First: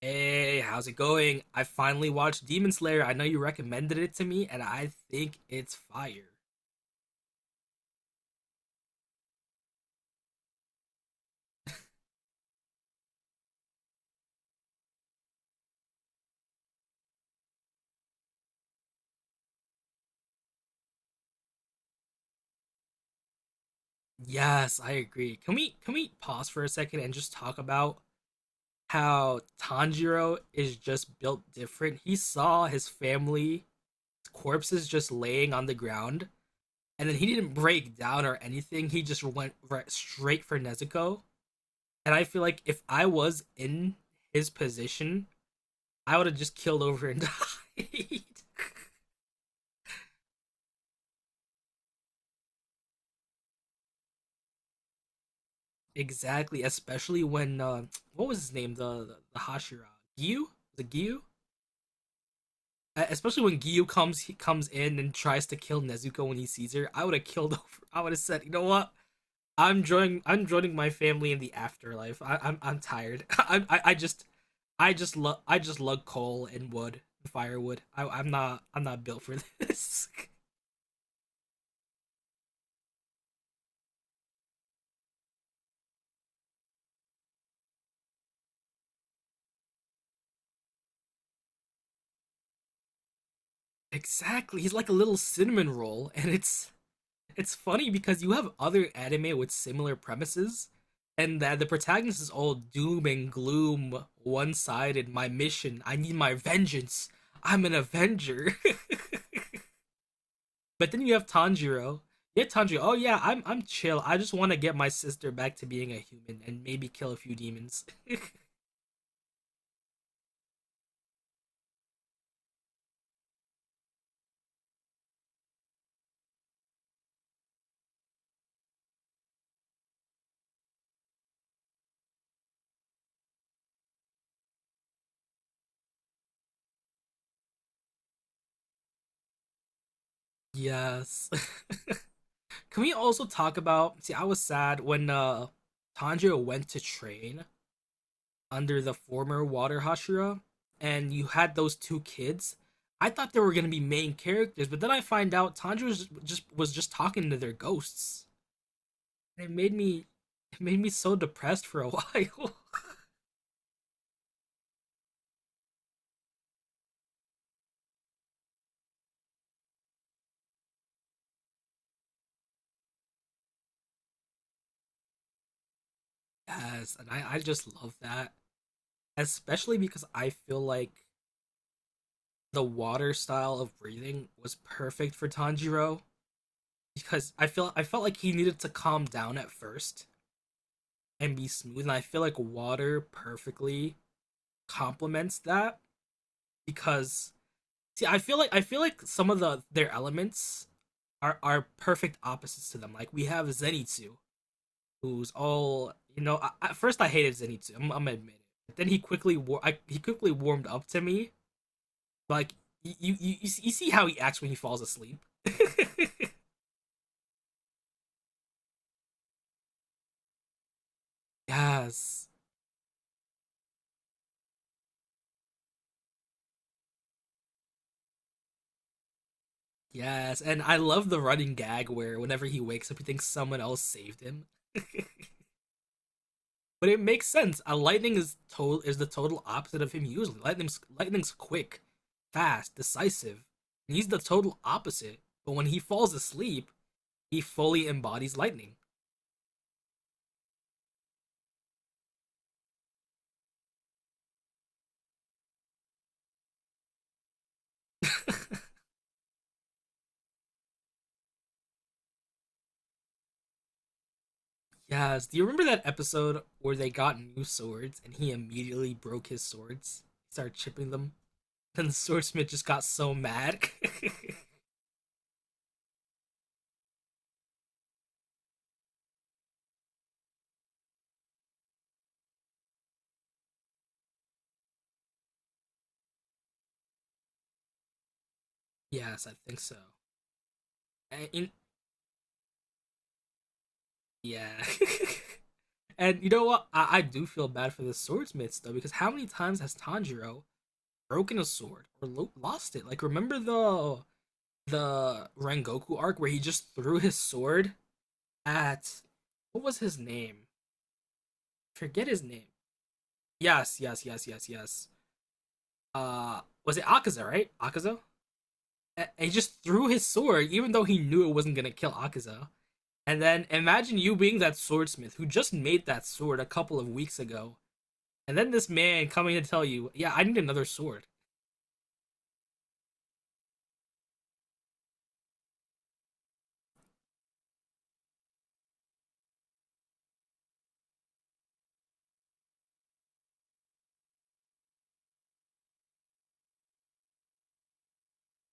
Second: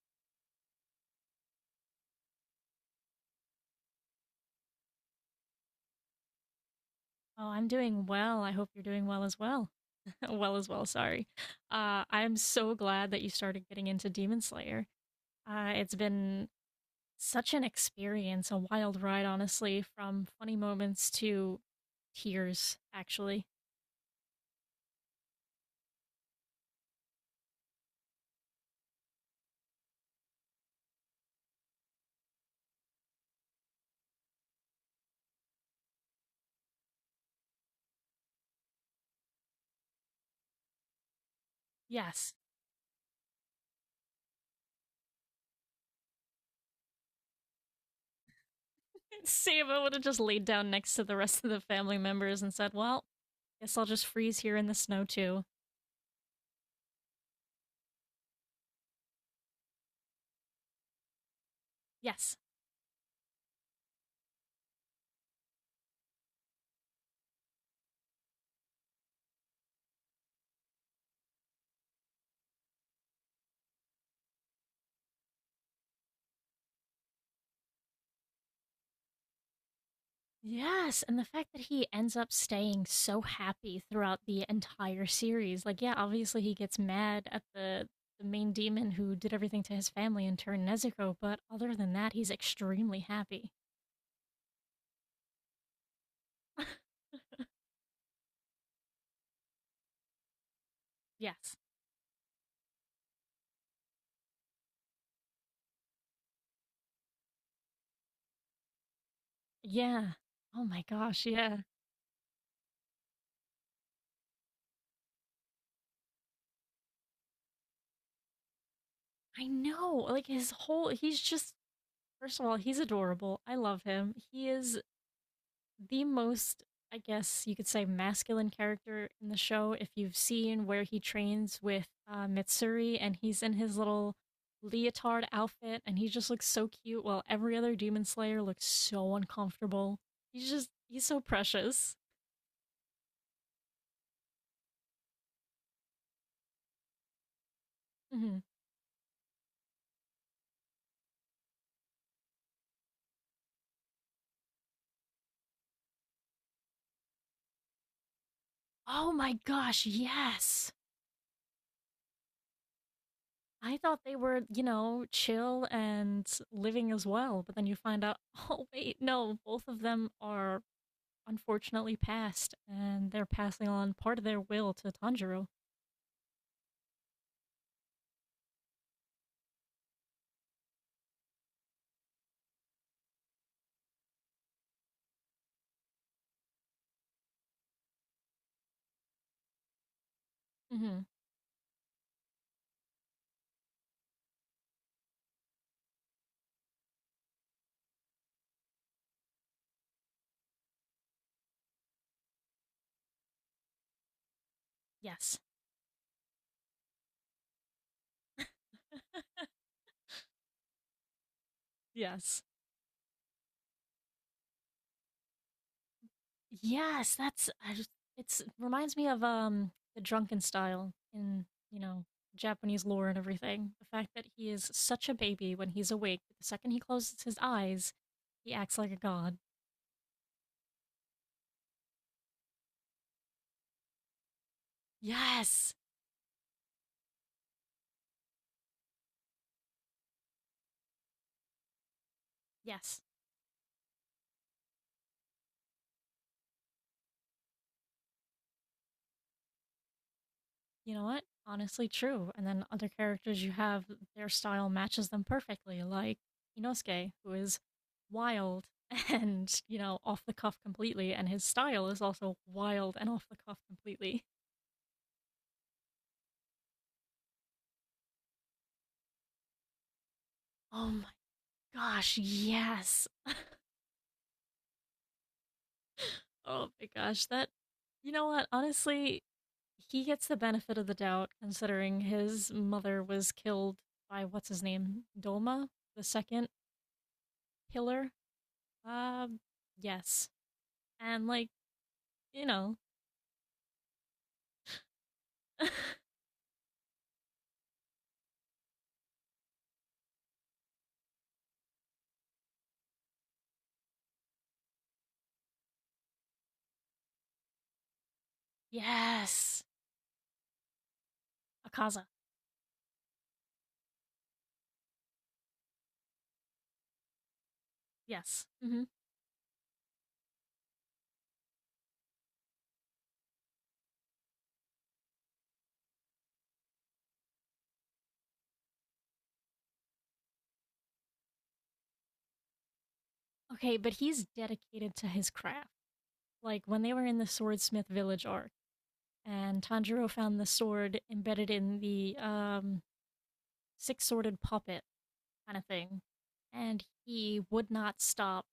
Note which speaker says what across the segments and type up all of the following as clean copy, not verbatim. Speaker 1: Hey, how's it going? I finally watched Demon Slayer. I know you recommended it to me, and I think it's fire.
Speaker 2: Oh, I'm doing well. I hope you're doing well as well. Well as well, sorry. I'm so glad that you started getting into Demon Slayer. It's been such an experience, a wild ride, honestly, from funny moments to tears, actually.
Speaker 1: Yes, I agree. Can we pause for a second and just talk about how Tanjiro is just built different? He saw his family corpses just laying on the ground, and then he didn't break down or anything. He just went right straight for Nezuko. And I
Speaker 2: Yes.
Speaker 1: feel like if I was in his position, I would have just killed over and died.
Speaker 2: Saba would have just laid down next to the rest of the family members and said, Well, guess I'll just freeze here in the snow too.
Speaker 1: Exactly, especially when what was his name? The Hashira Gyu, the Gyu.
Speaker 2: Yes.
Speaker 1: Especially when Gyu comes, he comes in and tries to kill Nezuko when he sees her. I would have killed over. I would have said, you know what? I'm joining. I'm joining my family in the afterlife. I'm tired. I just love. I just love coal and wood, and firewood. I'm not. I'm not built for this.
Speaker 2: Yes, and the fact that he ends up staying so happy throughout the entire series. Like, yeah, obviously he gets mad at the main demon who did everything to his family and turned Nezuko, but other than that, he's extremely happy.
Speaker 1: Exactly. He's like a little cinnamon roll, and it's. It's funny because you have other anime with similar premises, and
Speaker 2: Yes.
Speaker 1: that the protagonist is all doom and gloom, one sided. My mission, I need my vengeance. I'm an Avenger.
Speaker 2: Yeah. Oh my
Speaker 1: But then you
Speaker 2: gosh,
Speaker 1: have
Speaker 2: yeah.
Speaker 1: Tanjiro. You have Tanjiro. Oh yeah, I'm chill. I just want to get my sister back to being a human and maybe kill a few demons.
Speaker 2: I know. Like his whole he's just first of all, he's adorable. I love him. He is the most, I guess you could say, masculine character in the show. If you've seen where he trains with Mitsuri, and he's in his little leotard outfit and he just looks so cute, while every other demon slayer looks so uncomfortable. He's just, he's so
Speaker 1: Yes.
Speaker 2: precious.
Speaker 1: Can we also talk about? See, I was sad when Tanjiro went to train
Speaker 2: Hmm.
Speaker 1: under the former Water Hashira, and you had those two kids. I thought they were gonna be main characters, but then I find out Tanjiro was just talking to their ghosts.
Speaker 2: Oh my
Speaker 1: It made
Speaker 2: gosh,
Speaker 1: me it
Speaker 2: yes!
Speaker 1: made me so depressed for a while.
Speaker 2: I thought they were, you know, chill and living as well, but then you find out, oh, wait, no, both of them are unfortunately passed, and they're passing on part of their will to Tanjiro.
Speaker 1: Yes, and I just love that. Especially because I feel like the water style of breathing was perfect for Tanjiro. Because I felt like he needed to calm down at first
Speaker 2: Mm-hmm.
Speaker 1: and be smooth, and I feel like water perfectly complements that because see, I feel like some of the their elements are perfect opposites to them. Like we have Zenitsu, who's
Speaker 2: Yes.
Speaker 1: all you know. At first, I hated Zenitsu. I'm admit it. But then he quickly warmed up to me.
Speaker 2: Yes.
Speaker 1: Like you you, you you see how he acts when he falls asleep.
Speaker 2: Yes, that's I just- it's it reminds me of the drunken style in, you know,
Speaker 1: Yes,
Speaker 2: Japanese lore and everything. The fact that he is such a baby when he's awake, the second he closes his eyes, he acts like a god.
Speaker 1: yes, and I love the running gag where whenever he wakes up, he thinks someone else saved him.
Speaker 2: Yes.
Speaker 1: But it makes sense. A lightning is to- is the total opposite of him usually. Lightning's quick, fast,
Speaker 2: Yes.
Speaker 1: decisive. And he's the total opposite. But when he falls asleep, he fully embodies lightning.
Speaker 2: You know what? Honestly, true. And then other characters you have, their style matches them perfectly, like Inosuke, who is wild and, you know, off the cuff completely, and his style is also wild and off the cuff completely.
Speaker 1: Yes. Do you remember that episode where they got new swords and he immediately broke his swords? He started
Speaker 2: Oh
Speaker 1: chipping
Speaker 2: my
Speaker 1: them. Then the
Speaker 2: gosh,
Speaker 1: swordsmith just got
Speaker 2: yes.
Speaker 1: so mad.
Speaker 2: Oh my gosh, that, you know what? Honestly, he gets the benefit of the doubt considering his mother was killed by what's his name? Dolma, the second pillar.
Speaker 1: Yes,
Speaker 2: Uh,
Speaker 1: I think so.
Speaker 2: yes. And
Speaker 1: And
Speaker 2: like,
Speaker 1: in-
Speaker 2: you know,
Speaker 1: yeah. And you know what? I do feel bad for the swordsmiths though, because how many times has Tanjiro broken a sword or lost it. Like remember the Rengoku arc where he just threw his sword at what
Speaker 2: Yes.
Speaker 1: was his name?
Speaker 2: Akaza.
Speaker 1: Forget his name. Yes, yes, yes, yes, yes. Was it Akaza? Right, Akaza.
Speaker 2: Yes. Hmm.
Speaker 1: And he just threw his sword, even though he knew it wasn't gonna kill Akaza. And then imagine you being that swordsmith who just made that sword a couple of weeks ago, and then this man coming to tell you, "Yeah, I need another sword."
Speaker 2: Okay, but he's dedicated to his craft. Like when they were in the Swordsmith Village arc, and Tanjiro found the sword embedded in the six sworded puppet kind of thing. And he would not stop,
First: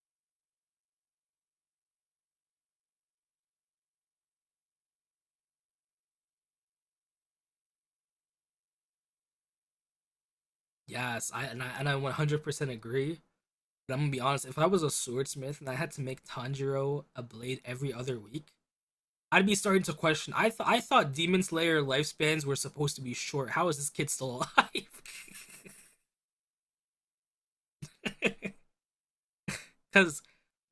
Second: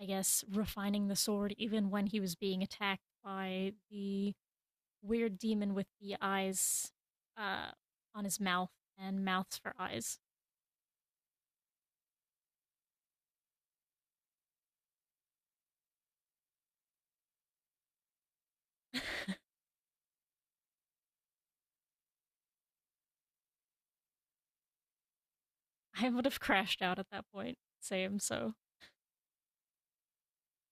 Speaker 2: I guess, refining the sword even when he was being attacked by the weird demon with the eyes uh, on his mouth and mouths for eyes.
Speaker 1: Yes, I and I 100% agree. But I'm gonna be honest, if I was a swordsmith and I had to make Tanjiro a blade every other week, I'd be starting to question. I thought Demon Slayer lifespans were supposed to be short. How is this kid still alive?
Speaker 2: I would have crashed out at that point. Same. So
Speaker 1: Because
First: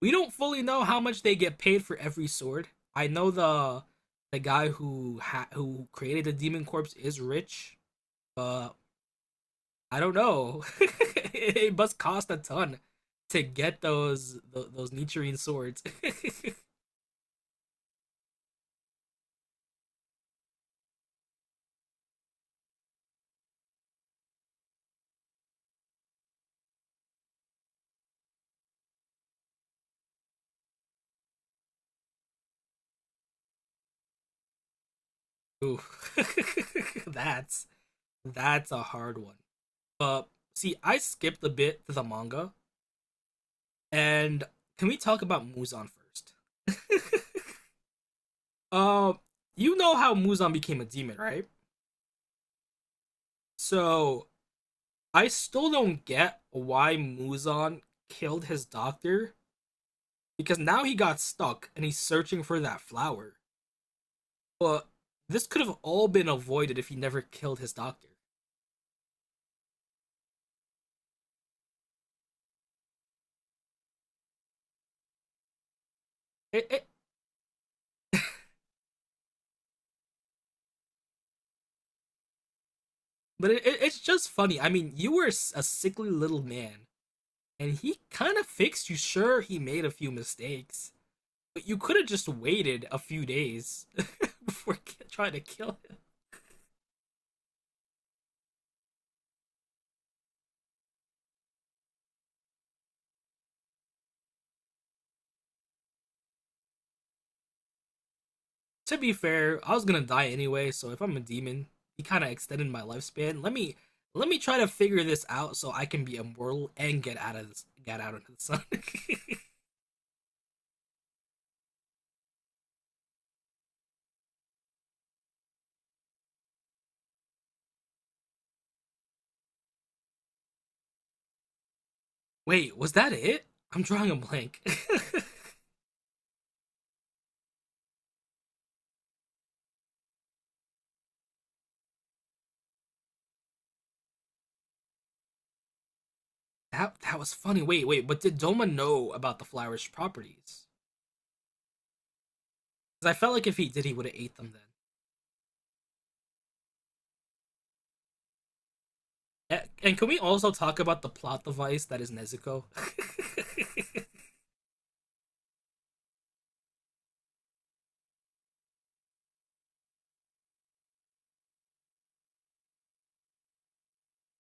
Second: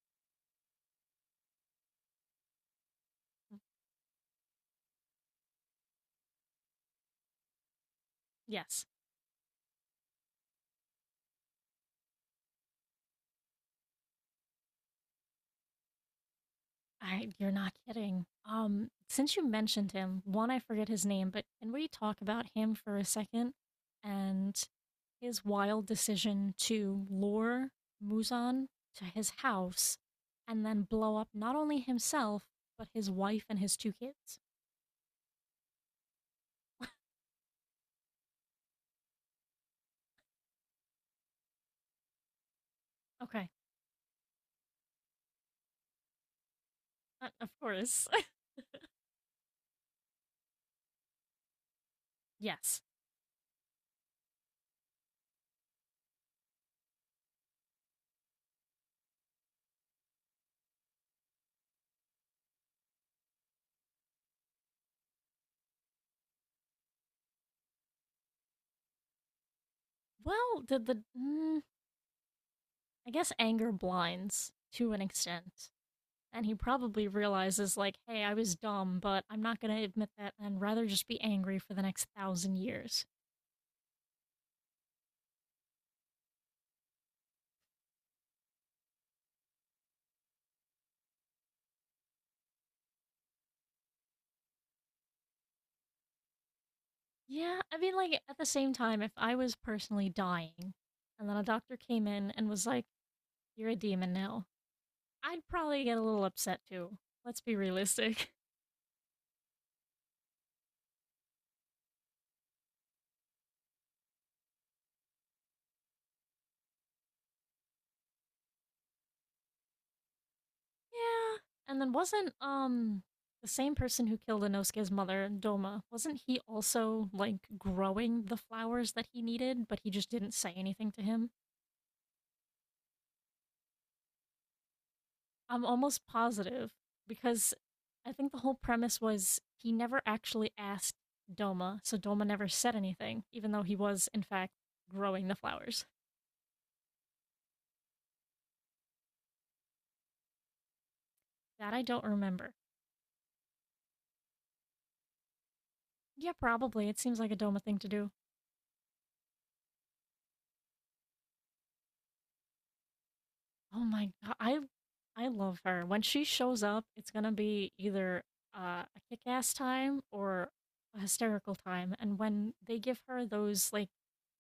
Speaker 1: we don't fully know how much they get paid for every sword. I know the guy who who created the Demon Corpse is rich, but
Speaker 2: yes.
Speaker 1: I don't know. It must cost a ton to get those Nichiren swords.
Speaker 2: I. You're not kidding. Since you mentioned him, one I forget his name, but can we talk about him for a second and his wild decision to lure Muzan to his house and then blow up not only himself but his wife and his two kids?
Speaker 1: Ooh, that's That's a hard one. But see, I skipped a bit to the manga,
Speaker 2: Okay,
Speaker 1: and can we talk about Muzan first?
Speaker 2: of course.
Speaker 1: Um, you know how Muzan became a demon, right?
Speaker 2: Yes.
Speaker 1: So I still don't get why Muzan killed his doctor because now he got stuck and he's searching for that flower. But this could have all been avoided if he never killed his doctor.
Speaker 2: Well, did the I guess anger blinds to an extent. And he
Speaker 1: It, it,
Speaker 2: probably realizes, like, hey, I was dumb, but I'm not going to admit that and rather just be angry for the next thousand years.
Speaker 1: but it's just funny. I mean, you were a sickly little man and he kind of fixed you. Sure, he made a few mistakes, but you could have just waited a few days before trying to kill him.
Speaker 2: Yeah, I mean, like, at the same time, if I was personally dying and then a doctor came in and was like, you're a demon now, I'd probably get a little upset too. Let's be realistic.
Speaker 1: To be fair, I was gonna die anyway, so if I'm a demon, he kind of extended my lifespan. Let me try to figure this out so I can be immortal and get out of this, get out into the sun.
Speaker 2: Yeah. And then wasn't, the same person who killed Inosuke's mother, Doma, wasn't he also, like, growing the flowers that he needed, but he just didn't say anything to him?
Speaker 1: Wait, was that it? I'm drawing a blank.
Speaker 2: I'm almost positive because I think the whole premise was he never actually asked Doma, so Doma never said anything, even though he was, in fact, growing the flowers.
Speaker 1: That that was funny. Wait, wait, but did Doma know about the flowers' properties?
Speaker 2: That I don't remember.
Speaker 1: Because I felt like if he did, he would have ate them then.
Speaker 2: Yeah, probably. It seems like a Doma thing to do.
Speaker 1: And can we also talk about the plot device that is Nezuko?
Speaker 2: Oh my god, I love her. When she shows up, it's gonna be either a kick-ass time or a hysterical time. And when they give her those like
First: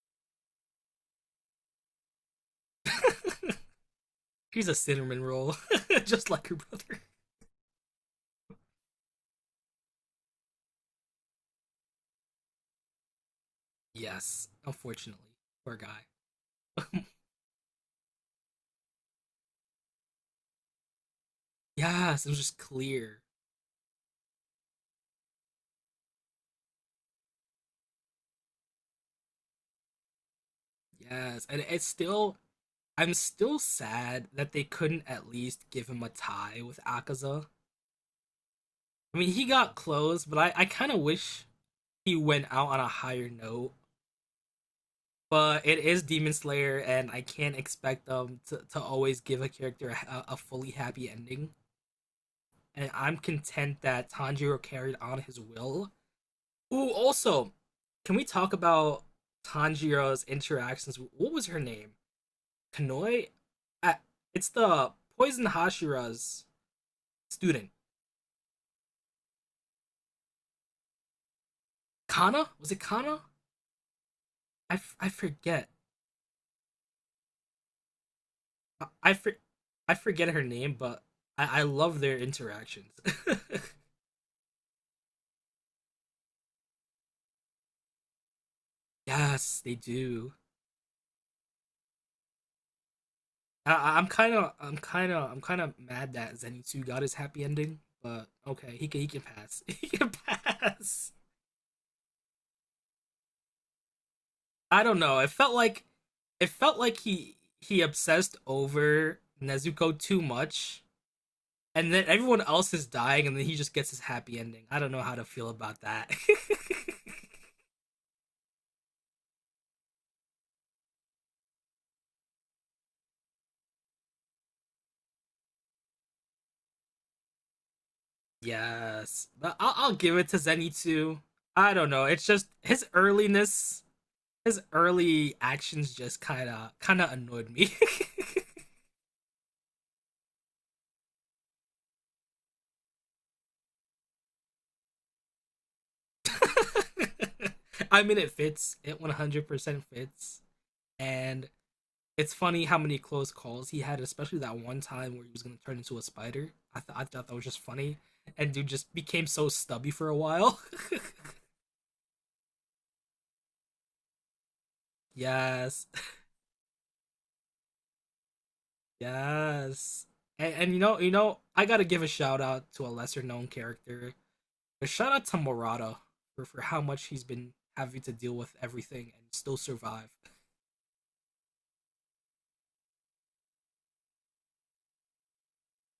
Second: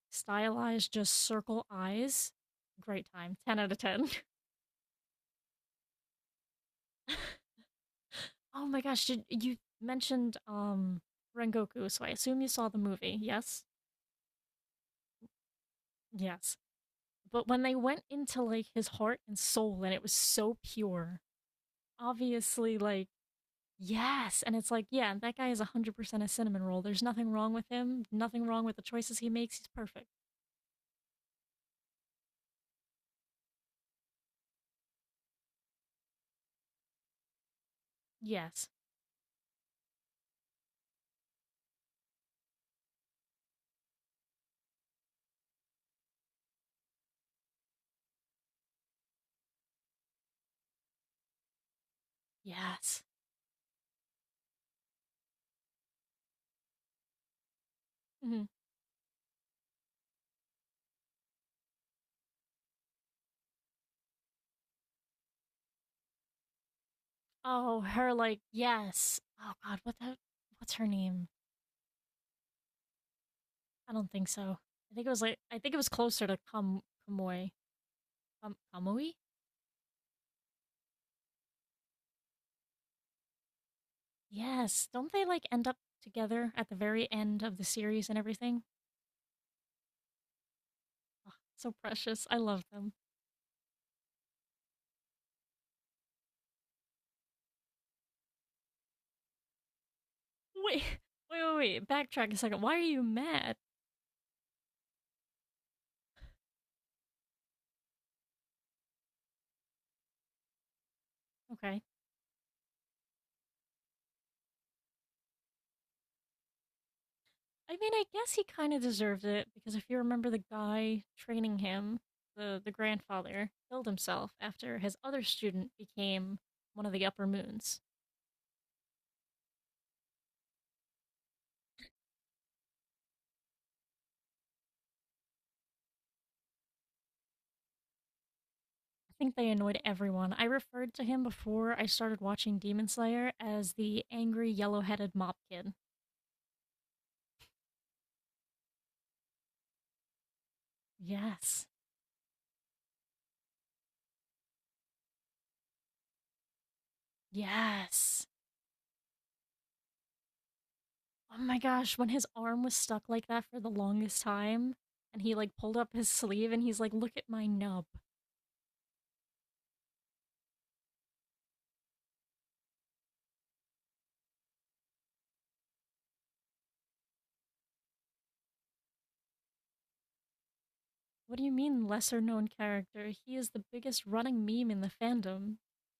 Speaker 2: stylized, just circle eyes, great time. Ten out of ten.
Speaker 1: He's a cinnamon roll, just like her brother.
Speaker 2: Oh my gosh, did you mentioned Rengoku, so I assume you saw the movie. Yes?
Speaker 1: Yes, unfortunately, poor guy.
Speaker 2: Yes. But when they went into like his heart and soul, and it was so pure.
Speaker 1: Yes, it was just
Speaker 2: Obviously like
Speaker 1: clear.
Speaker 2: yes, and it's like yeah, that guy is 100% a cinnamon roll. There's nothing wrong with him. Nothing wrong with the choices he makes. He's perfect.
Speaker 1: Yes, and it's still. I'm still sad that they couldn't at least give him a tie with Akaza.
Speaker 2: Yes.
Speaker 1: I mean, he got close, but I kind of wish he went out on a higher note, but it is Demon Slayer, and I can't expect them to always give a character a fully happy ending. And
Speaker 2: Yes.
Speaker 1: I'm content that Tanjiro carried on his will. Ooh, also, can we
Speaker 2: Hmm.
Speaker 1: talk about Tanjiro's interactions? With- what was her name? Kanoi? Uh, it's the Poison Hashira's student.
Speaker 2: Oh, her like yes. Oh god, what's her name?
Speaker 1: Kana? Was it Kana?
Speaker 2: I don't think so. I think it
Speaker 1: I
Speaker 2: was like I
Speaker 1: forget.
Speaker 2: think it was closer to Kamui. Kam
Speaker 1: I, I,
Speaker 2: Kamui?
Speaker 1: for- I forget her name, but I love their interactions.
Speaker 2: Yes. Don't they like end up together at the very end of the series and everything?
Speaker 1: Yes, they do.
Speaker 2: Ugh, so precious. I love them.
Speaker 1: I, I'm kind of, I'm kind of, I'm kind of mad that Zenitsu got his happy ending, but okay, he can pass. He can
Speaker 2: Wait,
Speaker 1: pass.
Speaker 2: wait. Backtrack a second. Why are you mad?
Speaker 1: I don't know. It felt like he obsessed over Nezuko too much,
Speaker 2: Okay.
Speaker 1: and then everyone else is dying, and then he just gets his happy ending. I don't know how to feel about that.
Speaker 2: I mean, I guess he kind of deserved it because if you remember the guy training him, the grandfather killed himself after his other student became one of the upper moons.
Speaker 1: Yes, but I'll give it to Zenitsu. I don't know. It's just his earliness, his early actions just kind of annoyed me.
Speaker 2: I think they annoyed everyone. I referred to him before I started watching Demon Slayer as the angry yellow-headed mop kid.
Speaker 1: I mean, it fits. It 100% fits. And
Speaker 2: Yes.
Speaker 1: it's funny how many close calls he had, especially that one time where he was going to turn into a spider. I thought that was just funny.
Speaker 2: Yes.
Speaker 1: And dude just became so stubby for a while.
Speaker 2: Oh my gosh, when his arm was stuck like that for the longest time, and he like pulled
Speaker 1: Yes.
Speaker 2: up his sleeve and he's like, Look at my nub.
Speaker 1: Yes. And you know, I gotta give a shout out to a lesser known character. But shout out to Morata for how much he's been having to deal with everything and still survive.
Speaker 2: What do you mean, lesser known character? He is the biggest running meme in the fandom.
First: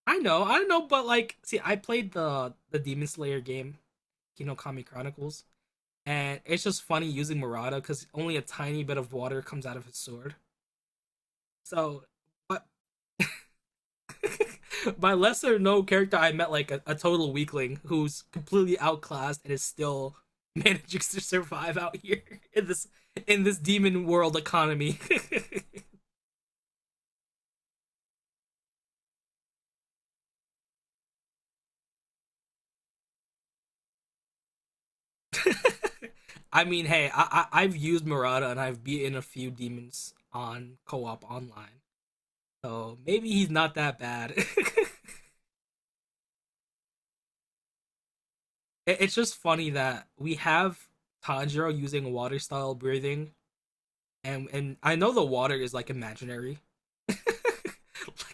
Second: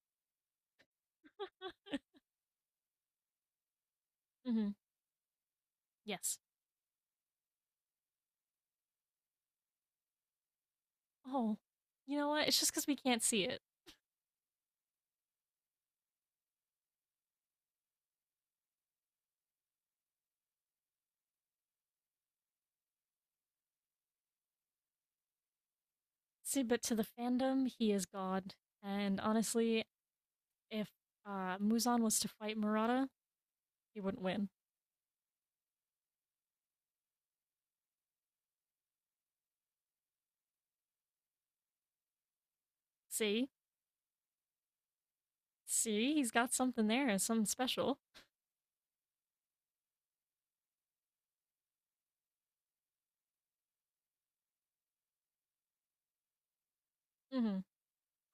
Speaker 1: I know, but like, see, I played the Demon Slayer game,
Speaker 2: Hmm.
Speaker 1: Kinokami Chronicles,
Speaker 2: Yes.
Speaker 1: and it's just funny using Murata because only a tiny bit of water comes out of his sword.
Speaker 2: Oh,
Speaker 1: So,
Speaker 2: you know what? It's
Speaker 1: but
Speaker 2: just because we can't see it.
Speaker 1: by lesser known character, I met like a total weakling who's completely outclassed and is still managing to survive out here in this in this demon world economy.
Speaker 2: See, but to the fandom, he is God. And honestly, if Muzan was to fight Murata, he wouldn't win.
Speaker 1: I mean, hey, I've used Murata and I've beaten a few demons on co-op online. So maybe he's
Speaker 2: See?
Speaker 1: not that bad.
Speaker 2: See? He's got something there, something special.
Speaker 1: It's just funny that we have Tanjiro using water style breathing, and I know the water is like imaginary, like
Speaker 2: Hmm.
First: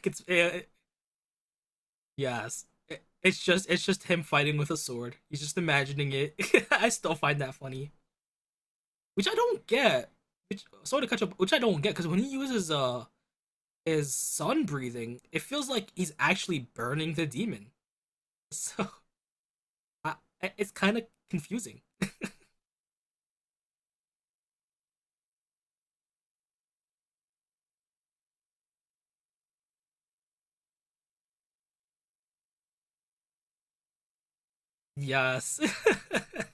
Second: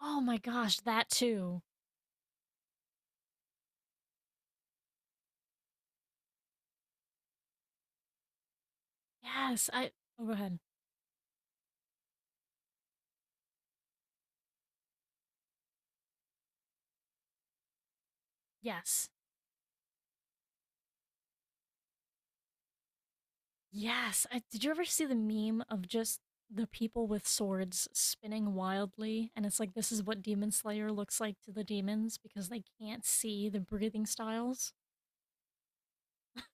Speaker 2: Oh
Speaker 1: it's
Speaker 2: my
Speaker 1: it,
Speaker 2: gosh, that too.
Speaker 1: yes. It's just him fighting with a sword. He's just imagining it. I still find that funny, which I don't
Speaker 2: Yes, I
Speaker 1: get.
Speaker 2: Oh, go ahead.
Speaker 1: Which, sorry to catch up, which I don't get because when he uses his sun breathing, it feels like he's actually burning the demon. So
Speaker 2: Yes.
Speaker 1: I, it's kind of confusing.
Speaker 2: Yes. I, did you ever see the meme of just the people with swords spinning wildly? And it's like, this is what Demon Slayer looks like to the demons because they can't see the breathing styles.
Speaker 1: Yes.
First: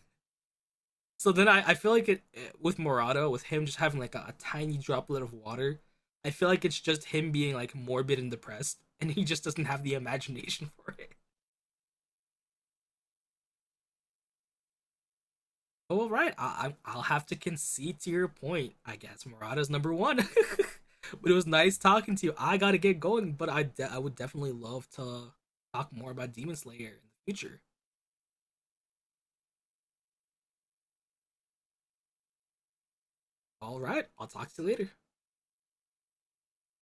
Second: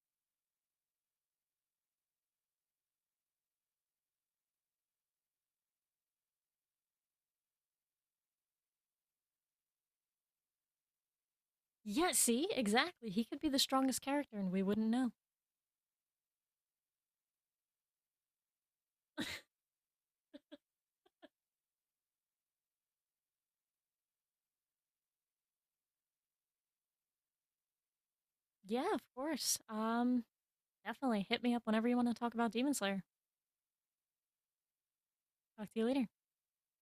Speaker 1: So then I feel like with Morata, with him just having like a tiny droplet of water, I feel like it's just him being like morbid and depressed, and he just doesn't have the imagination for it.
Speaker 2: Yeah, see? Exactly. He could be the strongest character and we wouldn't know.
Speaker 1: Oh, all right. I'll have to concede to your point. I guess Morata's number one. But it was nice talking to you. I gotta get going, but I would definitely love to talk more about Demon Slayer in the future.
Speaker 2: Yeah, of course. Definitely hit me up whenever you want to talk about Demon Slayer.
Speaker 1: All right. I'll talk to you later.
Speaker 2: Talk to you later.